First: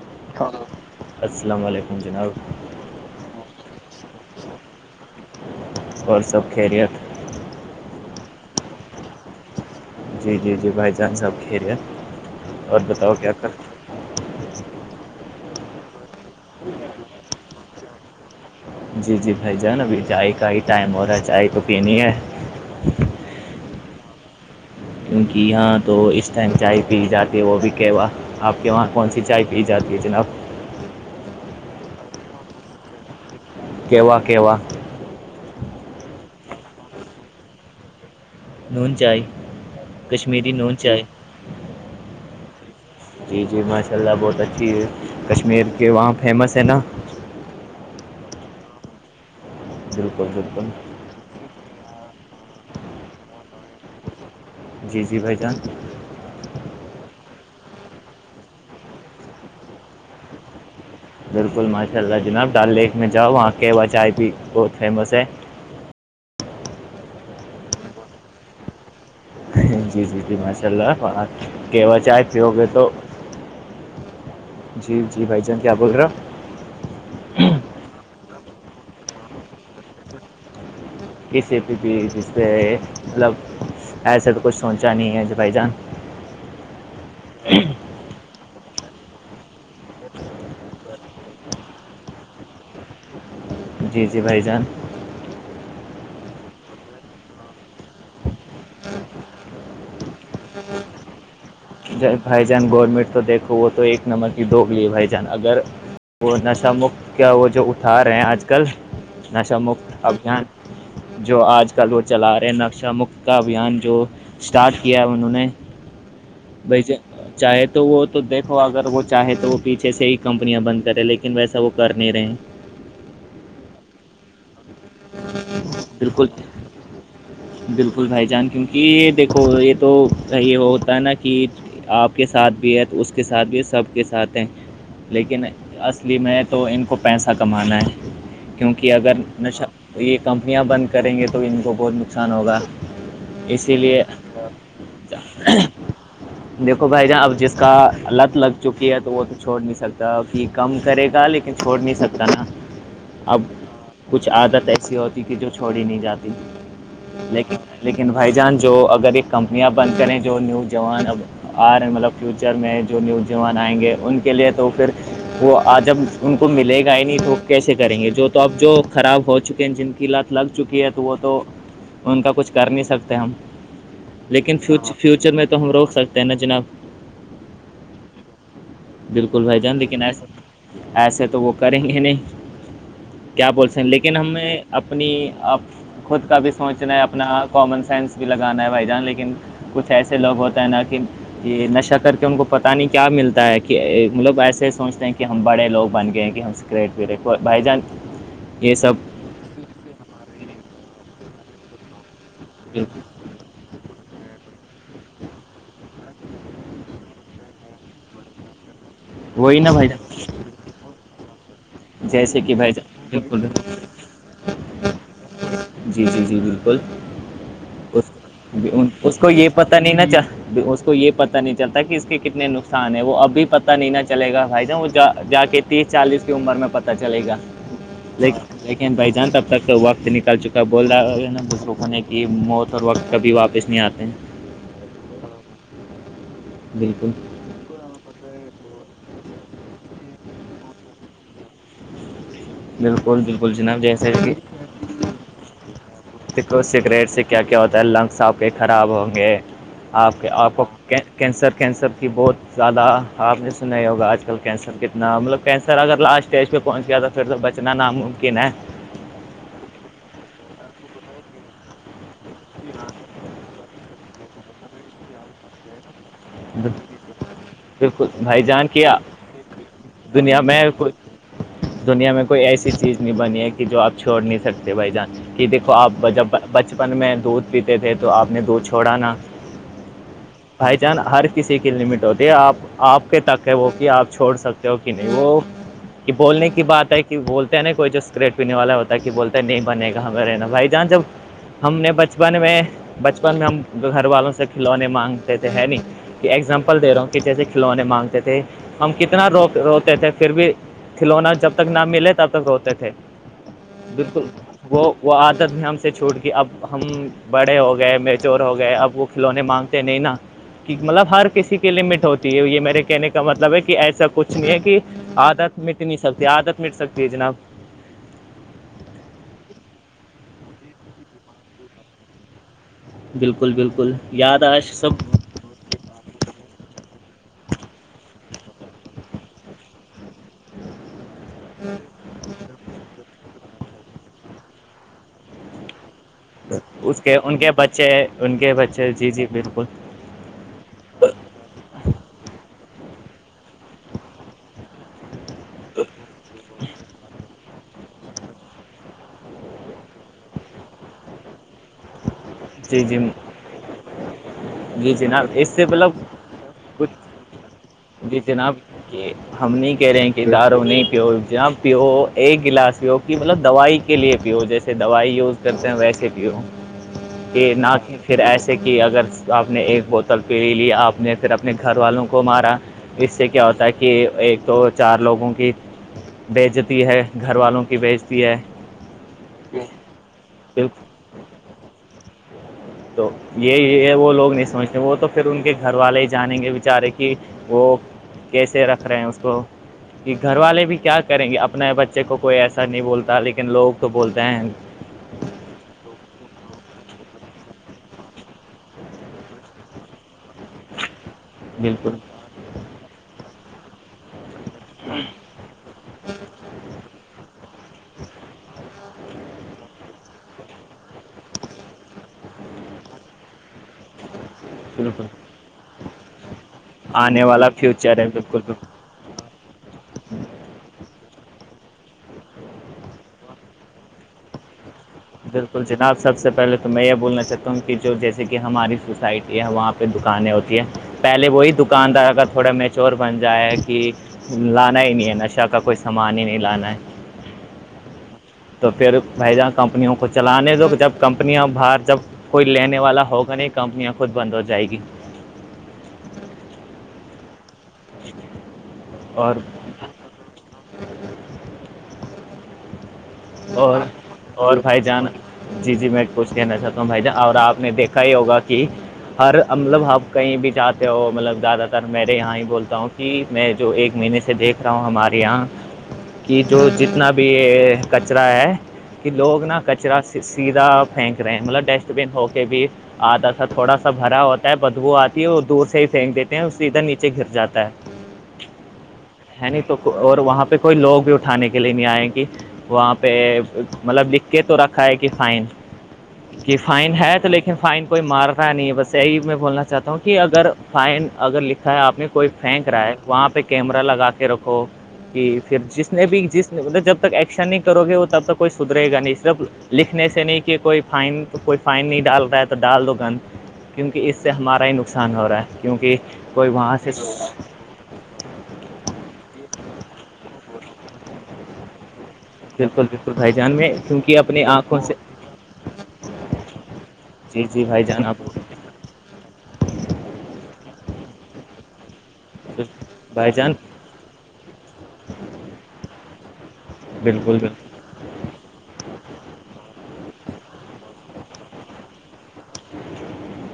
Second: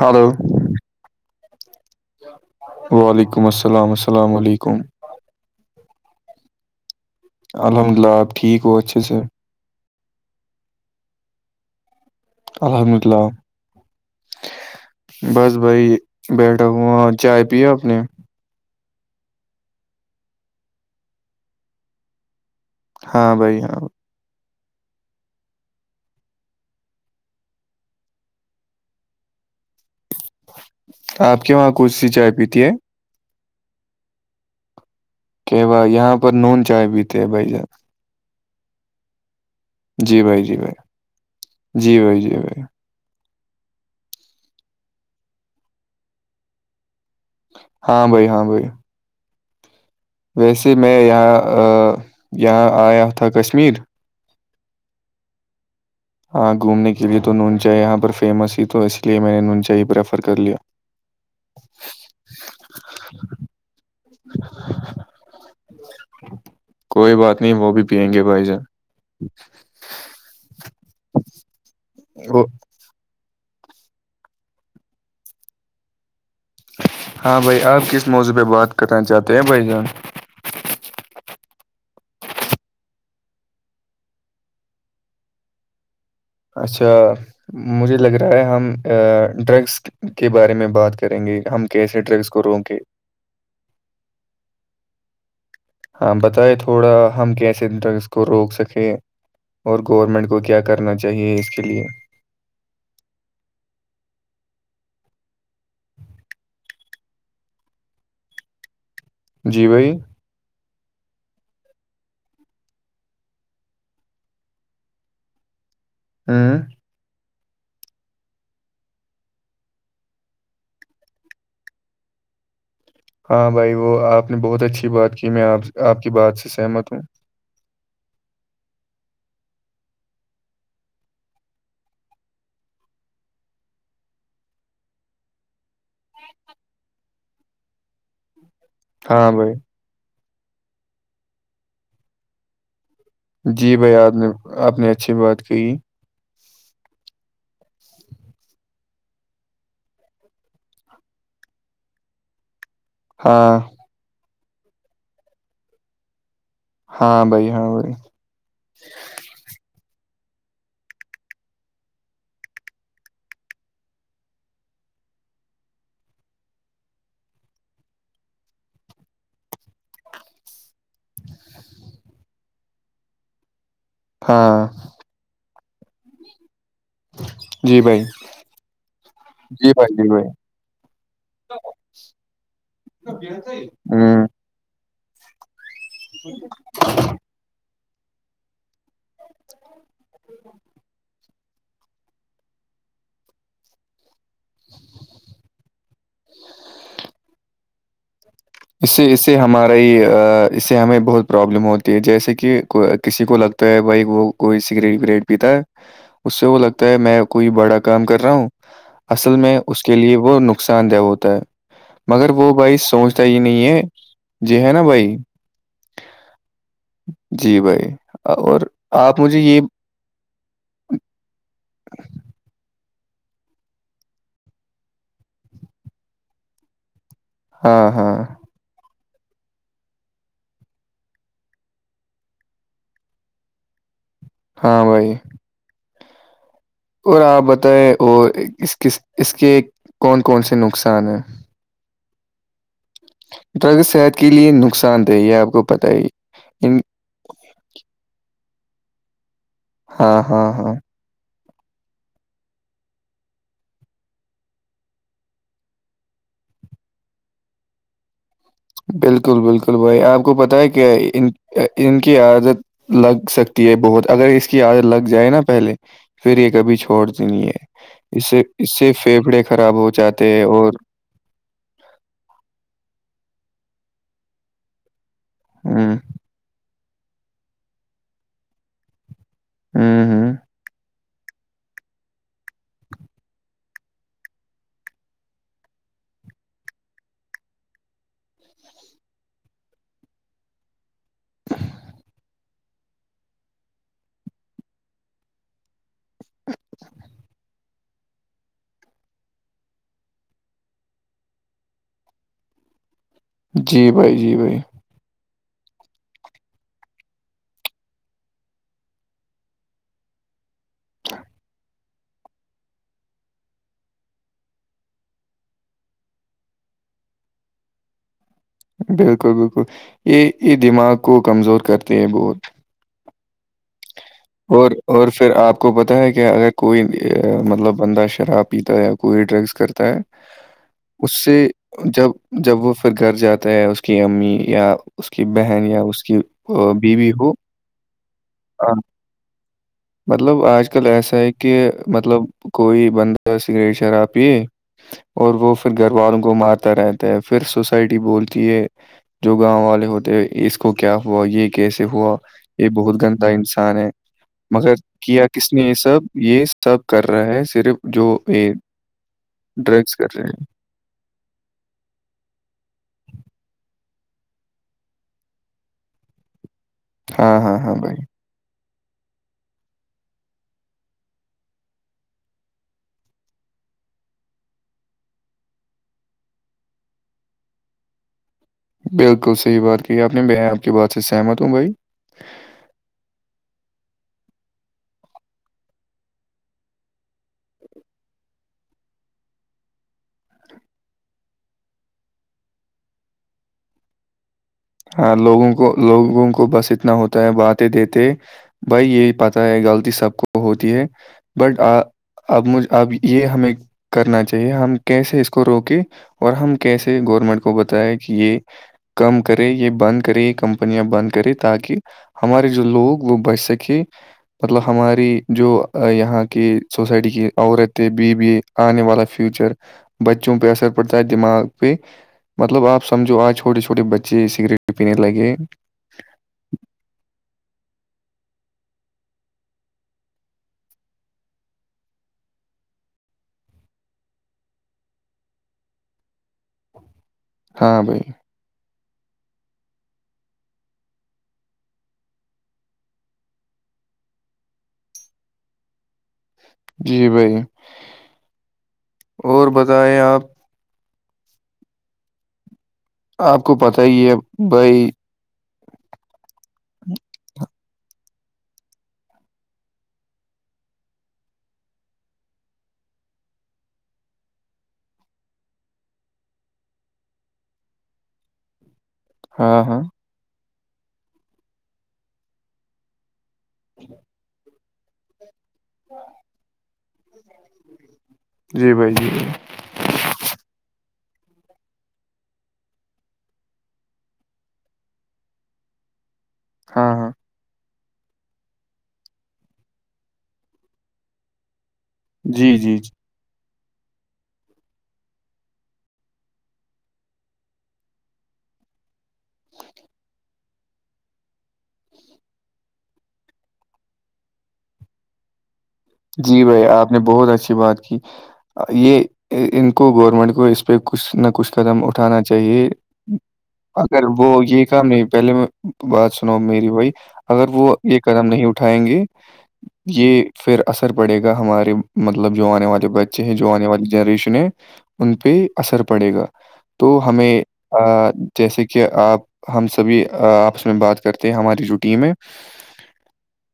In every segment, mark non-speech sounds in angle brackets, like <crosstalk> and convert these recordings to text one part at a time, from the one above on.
hello السلام علیکم جناب وعلیکم السلام السلام علیکم اور سب خریت الحمد للہ آپ ٹھیک وہ ہوتچ سر جی جی جی بھائی جان سب خیریت اور بتاؤ الحمدللہ کیا کر بس بھائی بیٹھا ہوا چائے پییا آپ نے جی جی بھائی جان ابھی چائے کا ہی ٹائم ہو رہا ہے چائے تو پینی ہے ہاں بھائی ہاں کیونکہ یہاں تو اس ٹائم چائے پی جاتی ہے وہ بھی کیہوا آپ کے وہاں کون سی چائے پی جاتی ہے جناب آپ کے وہاں کون سی چائے پیتی ہے کہوا کہوا کہوا یہاں پر نون چائے پیتے ہیں بھائی جان نون چائے جی بھائی کشمیری جی بھائی نون چائے جی بھائی جی بھائی جی جی ماشاء اللہ بہت اچھی ہے کشمیر کے وہاں فیمس ہے نا ہاں بھائی ہاں بھائی بالکل بالکل ویسے میں یہاں یہاں آیا تھا کشمیر جی جی بھائی جان ہاں گھومنے کے لیے تو نون چائے یہاں پر فیمس ہی تو اس لیے میں نے نون چائے ہی پریفر کر لیا بالکل ماشاء اللہ جناب ڈل لیک میں جاؤ وہاں کے چائے بھی بہت فیمس ہے کوئی بات نہیں وہ بھی پیئیں گے بھائی جان جی جی جی جی ماشاء اللہ کہوہ چائے وہ پیو گے تو جی جی بھائی جان کیا بگر رہا ہاں بھائی آپ کس موضوعہ بات کرنا چاہتے ہیں بھائی جان کسی بھی بھی پہ مطلب ایسے تو کچھ سوچا نہیں ہے کہ بھائی جان اچھا مجھے لگ رہا ہے ہم ڈرگس کے کے بارے میں بات کریں گے ہم کیسے ڈرگس کو روکے جی جی بھائی جان ہاں بتائے تھوڑا ہم کیسے ڈرگس کو روک سکیں اور گورنمنٹ کو کیا کرنا چاہیے اس کے لیے بھائی جان گورنمنٹ تو دیکھو وہ تو ایک نمبر کی دوگ لیے بھائی جان اگر وہ نش مکت کیا وہ جو اٹھا رہے ہیں آج کل نش جی بھائی مکت ابھیان جو آج کل وہ چلا رہے ہیں نقشہ مکت کا ابھیان جو اسٹارٹ کیا انہوں نے ہاں <inaudible> چاہے تو وہ تو دیکھو اگر وہ چاہے تو وہ پیچھے سے ہی کمپنیاں بند کرے لیکن ویسا وہ کر نہیں رہے ہاں بھائی وہ آپ نے بہت اچھی بات کی میں آپ کی بالکل بات سے سہمت ہوں بالکل بھائی جان کیونکہ یہ دیکھو یہ توی ہوتا ہے نا کہ آپ کے ساتھ بھی ہے تو اس کے ساتھ بھی سب کے ساتھ ہیں لیکن اصلی میں تو ان کو پیسہ کمانا ہے کیونکہ کہ اگر ہاں بھائی نشیہ کمپنیاں بند کریں گے تو ان کو بہت نقصان ہوگا جی اسی بھائی لیے آپ نے آپ نے اچھی بات کہی دیکھو بھائی جان اب جس کا لت لگ چکی ہے تو وہ تو چھوڑ نہیں سکتا اب کم کرے گا لیکن چھوڑ نہیں سکتا نا <inaudible> اب کچھ عادت ایسی ہوتی کبھی جو چھوڑی نہیں جاتی ہاں بھائی لیکن ہاں لیکن بھائی جان جو اگر ایک کمپنیاں بند کریں جو نیو جوان اب آ رہے مطلب فیوچر میں جو نوجوان آئیں گے ان کے لیے تو پھر وہ آج اب ان کو ملے گا ہی نہیں تو کیسے کریں گے جو تو اب جو خراب ہو چکے ہیں جن کے کی لت لگ چکی ہے تو وہ تو ان کا کچھ کر نہیں سکتے ہم لیکن ہاں فیوچر فیوچر میں تو ہم روک سکتے ہیں نا جناب جی بھائی بالکل بھائی جی جان لیکن جی ایسے بھائی ایسے تو وہ کریں گے نہیں کیا بولتے ہیں ہ لیکن ہمیں اپنی خود کا بھی سوچنا ہے اپنا کامن سینس بھی لگانا ہے بھائی ج لیکن کچھ ایسے لوگ ہوتے ہیں نہ کہ یہ نشہ کر کے ان کو پتہ نہیں کیا ملتا ہے کہ مطلب ایسے سوچتے ہیں کہ ہم بڑے لوگ بن گئے ہیں کہ ہم کرٹ و بائی چانس <inaudible> <inaudible> اس سے اس سے ہماراری اس سے ہمیں بہت پرابلم ہوتی ہے جیسے کہ بالکل کسی کو لگتا تو بھائی وہ کوئی سگریٹ وگریٹ پیتا اس سے وہ لگتا ہے میں کوئی بڑا کام کر رہا ہوں اصل میں وہی نا اس بھائی کے لیے جان وہ نقصان دہ ہوتا ہے مگر جیسے وہ کہ بھائی جان سوچ بالکل نہیں ہے جی ہے نا بھائی جی جی جی جی جی بھائی اور اس آپ کو مجھے یہ پتا نہیں نا چ یہ پتا نہیں چلتا کہ اس کے کتنے نقصان ہیں وہ اب بھی پتا نہیں نہ چلےا بھائی جان وہ جا کے تیس چالیس کی عمر میں پتہ چلے گا ہاں ہاں لیکن لیکن بھائی جان تب تک وقت نکال چکا ہے بول رہا نا بزروگ ہونے کی موت سر وقت کبھی واپس نہیں آتے ہیں ہاں بھائی بالکل اور آپ بتائیں اور اس ک اس کے کون کون سے نقصان ہیں بالکل بالکل جناب ڈرگ جیسا صحت کے کی لیے نقصان دہ یہ آپ کو پتہ ہی س ان سے کیا کیا ہوتا ہے لنگس آپ کے خراب ہوں گے آپ ہاں کے ہاں آپ کو ہاں کینسر کینسر کی بہت زیادہ آپ نے سنا ہی ہوگا آج کل کینسر کتنا مطلب کینسر اگر لاسٹ اسٹیج پہ پہنچ گیا تو پھر تو بچنا ناممکن ہے بالکل بالکل بھائی آپ کو پتہ ہے کیا ان ان کی عادت لگ سکتی ہے بہت اگر اس کی عادت لگ جائے نا پہلے پھر یہ کبھی چھوڑ دینی ہے بالکل اس سے بھائی جان اس سے کیا پھیپھڑے خراب ہو جاتے دنیا ہیں میں اور کوئی دنیا میں کوئی ایسی چیز نہیں بنی ہے کہ جو آپ چھوڑ نہیں سکتے بھائی جان کہ دیکھو آپ ہوں جب بچپن میں دودھ پیتے تھے تو آپ نے دودھ چھوڑا نا ہوں ہوں بھ جانا ہر کسی کی لمٹ ہوتی ہے آپ آپ کے تک ہے وہ کہ آپ چھوڑ سکتے ہو کہ نہیں وہ کہ بولنے کی بات ہے کہ بولتے ہیں نا کوئی جو اسکریٹ پینے والا ہوتا ہے کہ بولتا نہیں بنے گا کہاں میں رہ نا بھائی جہاں جب ہم نے بچپن میں بچپن میں ہم گھر والوں سے کھلونے مانگتے تھے ہے ن ایگزامپل دے رہا ہوں کہ جیسے کھلونے مانگتے تھے ہم کتنا رو روتے تھے پھر بھی کھلونا جب تک نام ملے تب تک روتے تھے جی بھائی بالکل جی بھائی وہ وہ عادت نے ہم سے چھوٹ کی اب ہم بڑے ہو گئے میچور ہو گئے اب وہ کھلونے مانگتے ہیں نہیں نا <unintelligible> کہ مطلب ہر کسی کی لمٹ ہوتی ہے یہ میرے کہنے کا مطلب ہے کہ ایسا کچھ نہیں ہے کہ عادت مٹ نہیں سکتی عدت مٹ سکتی ہے جناب بالکل بالکل یہ یہ دماغ کو کمزور کرتے ہیں بہت بالکل بالکل <unintelligible> اور آج اور سب پھر آپ آ کو پتاہ ہے کہ اگر کوئی مطلب بندہ شراب پیتا ہے یا کوئی ڈرگس کرتا ہے <unintelligible> اس سے جب <unintelligible> جب وہ پھر گھر جاتا ہے اس کی امی یا اس کی بہن یا اس کی آ، اس بیوی کے ہو ان کے بچے ان کے آ، بچے جی جی بالکل <unintelligible> مطلب آج کل ایسا ہے کہ مطلب کوئی بندہ سگریٹ شارب پیے اور وہ پھر گھر والوں کو مارتا رہتا ہے پھر سس سوٹی بولتی ہے جو گاؤں والے ہوتے اس کو کیا ہوا یہ کیسے ہوا <unintelligible> یہ جی جی بہت گندھا انسان ہے <unintelligible> مگر جی جناب کیا اس کس نے سے یہ مطلب سب یہ سب کچھ کر رہا ہے صرف جو جی یہ جناب <unintelligible> کہ ہم نہیں کہہ رہے ہیں کہ لارو نہیں پی جہاں <unintelligible> پیو ایک گلاس پیو کہ مطلب دوائی کے لیے پیو جیسے دوائی یوز کرتے ہیں ویسے پیو <unintelligible> ہاں کہ ہاں نہ ہاں کہ بھائی پھر ایسے کہ اگر تو آپ نے ایک بوتل پیری لی آپ نے پھر اپنے گھر والوں کو مارا <unintelligible> اس سے کیا ہوتا ہے کہ ایک تو چار لوگوں کی بیچتی ہے گھر والوں کی بیچتی ہے بالکل صحیح بات کہ آپ نے میں آپ بالکل کی بات سے سہمت ہوں بھائی تو یہ یہ وہ لوگ نہیں سمجھتے وہ تو پھر ان کے گھر والے ہی جانیں گے بیچارے کی وہ کیسے رکھ رہے ہیں اس کو کہ گھر والے بھی کیا کریں گے اپنے بچے کو کوئی ایسا نہیں بولتا لیکن لوگ تو بولتے ہیں ہاں لوگوں کو لوگوں کو بس اتنا ہوتا ہے باتیں دیتے بھائی یہی پتا ہے غلطی سب کو ہوتی ہے بٹ بالکل اب مجھ اب یہ ہمیں کرنا چاہیے ہم کیسے اس کو روکے اور ہم کیسے گورنمنٹ کو بتایا کہ یہ کم کرے یہ بند کرے یہ کمپنیاں بند کرے تاکہ ہمارے جو لوگ وہ بس سک کہ مطلب بالکل ہماری جو یہاں کی سوسائٹی آنے کی والا عورتیں فیوچر ہے بی بی بالکل ا بالکل <unintelligible> آنے والا فیوچر <unintelligible> بچوں پہ اثر پڑتا ہے دماغ پہ مطلب آپ سمجھو آج چھوٹے چھوٹے بچے سگریٹ پینے لگے بالکل جناب <unintelligible> سب سے پہلے تو میں یہ بولنا چاہتا ہوں کہ جو جیسے کہ ہماری سوسائٹی ہے وہاں پہ دکانیں ہوتی ہیں <unintelligible> پہلے وہی دکاندار اگر تھوڑا میچور بن جائے کہ لانا ہی نہیں ہے نشہ کا کوئی سامان ہی نہیں لانا ہے ہاں بھائی تو پھر بھائی جان کمپنیوں کو چلانے دو جب کمپنیاں باہر جب کوئی لینے والا ہوگا نہیں کمپنیاں خود بند ہو جائےیں گی جی بھائی <unintelligible> ج <unintelligible> اور بتائیں آپ <unintelligible> <inaudible> آپ کو پت اور ہی ہے اور بھائی جان <unintelligible> جی جی میں کوچھ کہنا چاہتا ہوں بھائی جان اور آپ نے دیکھا ہی ہوگا کہ ہر مطلب آپ کہیں بھی جاتے ہو مطلب زیادہ تر میںے یہاں ہی بولتا ہوں کہ کہ میں جو ایک مہینے سے دیکھ رہا ہوں ہمارے یہاں کہ جو جتنا بھی کچرا ہے کہ لوگ نا ہاں ہاں کچرا سیدھا پھینک رہے ہیں مطلب ڈسٹ بن ہو کے بھی آدھا سا تھوڑا سا بھرا ہوتا بدبو آتی ہے وہ دور سے ہی پھینک دیتے ہیں اس سے ادھر نیچے گر جاتا ہے جی بھائی جی بھائی ہے ن تو اور وہاں پہ کوئی لوگ بھی اٹھانے کے لیے نہیں آئیں گی وہاں پہ مطلب لکھ کے تو رکھا ہے کہ فائن کہ ہاں فائن ہاں ہے تو لیکن فائن کوئی مار رہا نہیں ہے بس یہی میں بولنا چاہتا ہوں کہ اگر فائن اگر لکھا ہے آپ نے کوئی جی پھینک جی رہا جی ہے وہاں پہ کیمرہ لگا کے رکھو کہ پھر جس نے بھی جس مطلب جب تک ایکشن نہیں کرو گے وہ تب تک کوئی سدرے گا نہیں صرف لکھنے سے نہیں کہ کوئی فائن کوئی فائن نہیں ڈال رہا ہے تو ڈال دو گند کیونکہ اس سے ہمارا ہی نقصان ہو رہا ہے کیونکہ جی کوئی بھائی وہاں سے آپ نے بہت اچھی بات کی یہ ان کو گورنمنٹ کو اس پہ کچھ نہ کچھ قدم اٹھانا چاہیے بالکل بالکل بھائی جان میں اگر کیونکہ وہ اپنی یہ آنکھوں کام سے نہیں پہلے بات سناوؤ میری بھائی جی اگر جی وہ بھائی یہ جان آپ قدم نہیں اٹ اٹھائیں گے یہ پھر اثر پڑے گا ہمارے مطلب جو آنے والے بچے بھائی ہیں جو جان آنے والی جنریشن ہے ان پہ اثر پڑے گا <unintelligible> تو بالکل ہمیں بالکل جیسے کہ آپ ہم سبھی آپس میں بات کرتے ہیں ہماری جو ٹیم ہے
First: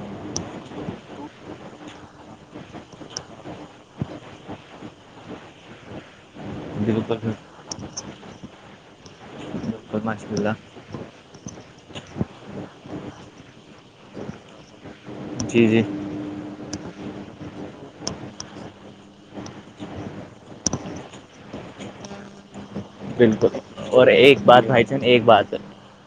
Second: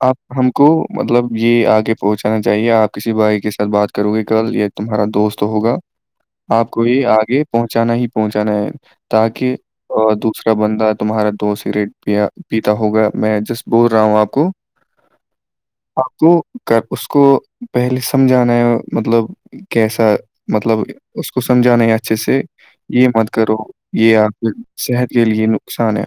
آپ ہم کو مطلب یہ آگے پہنچانا چاہیے آپ کسی بھائی کے ساتھ بات کرو گے کل یا تمہارا دوست ہوگا آپ کو یہ بالکل آگے پہنچانا ہی پہنچانا ہے تاکہ بالکل ماشاء دوسرا اللہ بندہ تمہارا دو س ریٹ پیا پیتا ہوگا میں جسٹ بول رہا ہوں آپ کو جی جی آپ کو کر اس کو پہلے سمجھانا ہے مطلب کہسا مطلب اس کو سمجھانا اچھے سے یہ مت کرو بالکل اور یہ آپ ایک کے بات بھائی جان صحت ایک کے لیے بات نقصان ہے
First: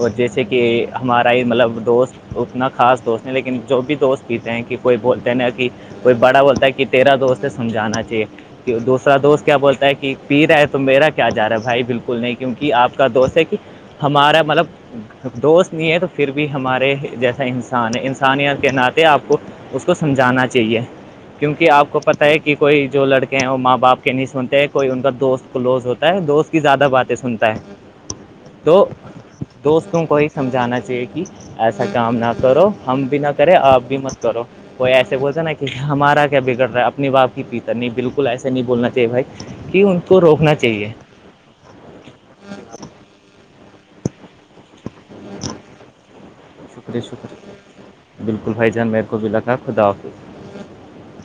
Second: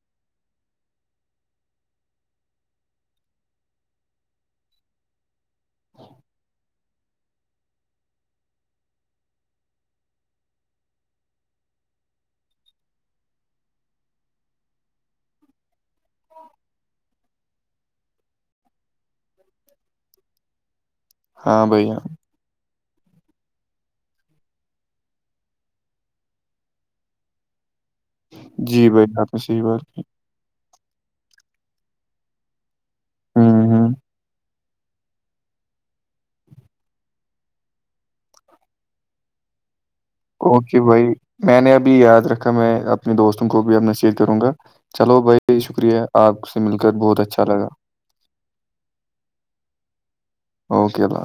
اور جیسے کہ ہمارا ہی مطلب دوست اتنا خاص دوست نہیں لیکن جو بھی دوست پیتے ہیں کہ کوئی بولتے ہیں نا کہ کوئی بڑا بولتا ہے ک تیرا دوست ہے سجھانا چاہیے کہ دوسرا دوست کیا بولتا ہے کہ پیر تو تو میرا کیا جا رہا ہے بھائی بالکل نہیں کیونکہ آپ کا دوست ہے کہ ہمارا مطلب دوست نہیں ہے تو پھر بھی ہمارے جیسا انسان ہے انسانیت کے ناتے آپ کو اس کو سمجھانا چاہیے ہاں کیونکہ آپ بھائی ہاں کو پتا ہے کہ کوئی جو لڑکے ہیں وہ ماں باپ کے نہیں سنتے ہیں کوئی ان کا دوست کلوز ہوتا ہے دوست کی زیادہ باتیں سنتا ہے تو جی بھائی آپ نے صحیح بات دوستوں کو ہی سمجھانا چاہیے کہ ایسا کام نہ کرو ہم بھی نہ کریں ہوں آپ ہوں بھی مت کرو کوئی ایسے بولتا نا کہ ہمارا کیا بگڑ رہا ہے اپنے باپ کی پیتر نہیں بالکل ایسے نہیں بولنا چاہیے بھائی کی ہن اوکے بھائی میں نے ابھی یاد رکھا میں اپنے دوستوں کو بھی اب میں شیئر کروں گا چلو بھائی شکریہ آپ سے مل کر شکریہ بہت اچھا شکریہ لگا بالکل بھائی جان میرے کو بھی لکھا خدا حافظ اوکے الا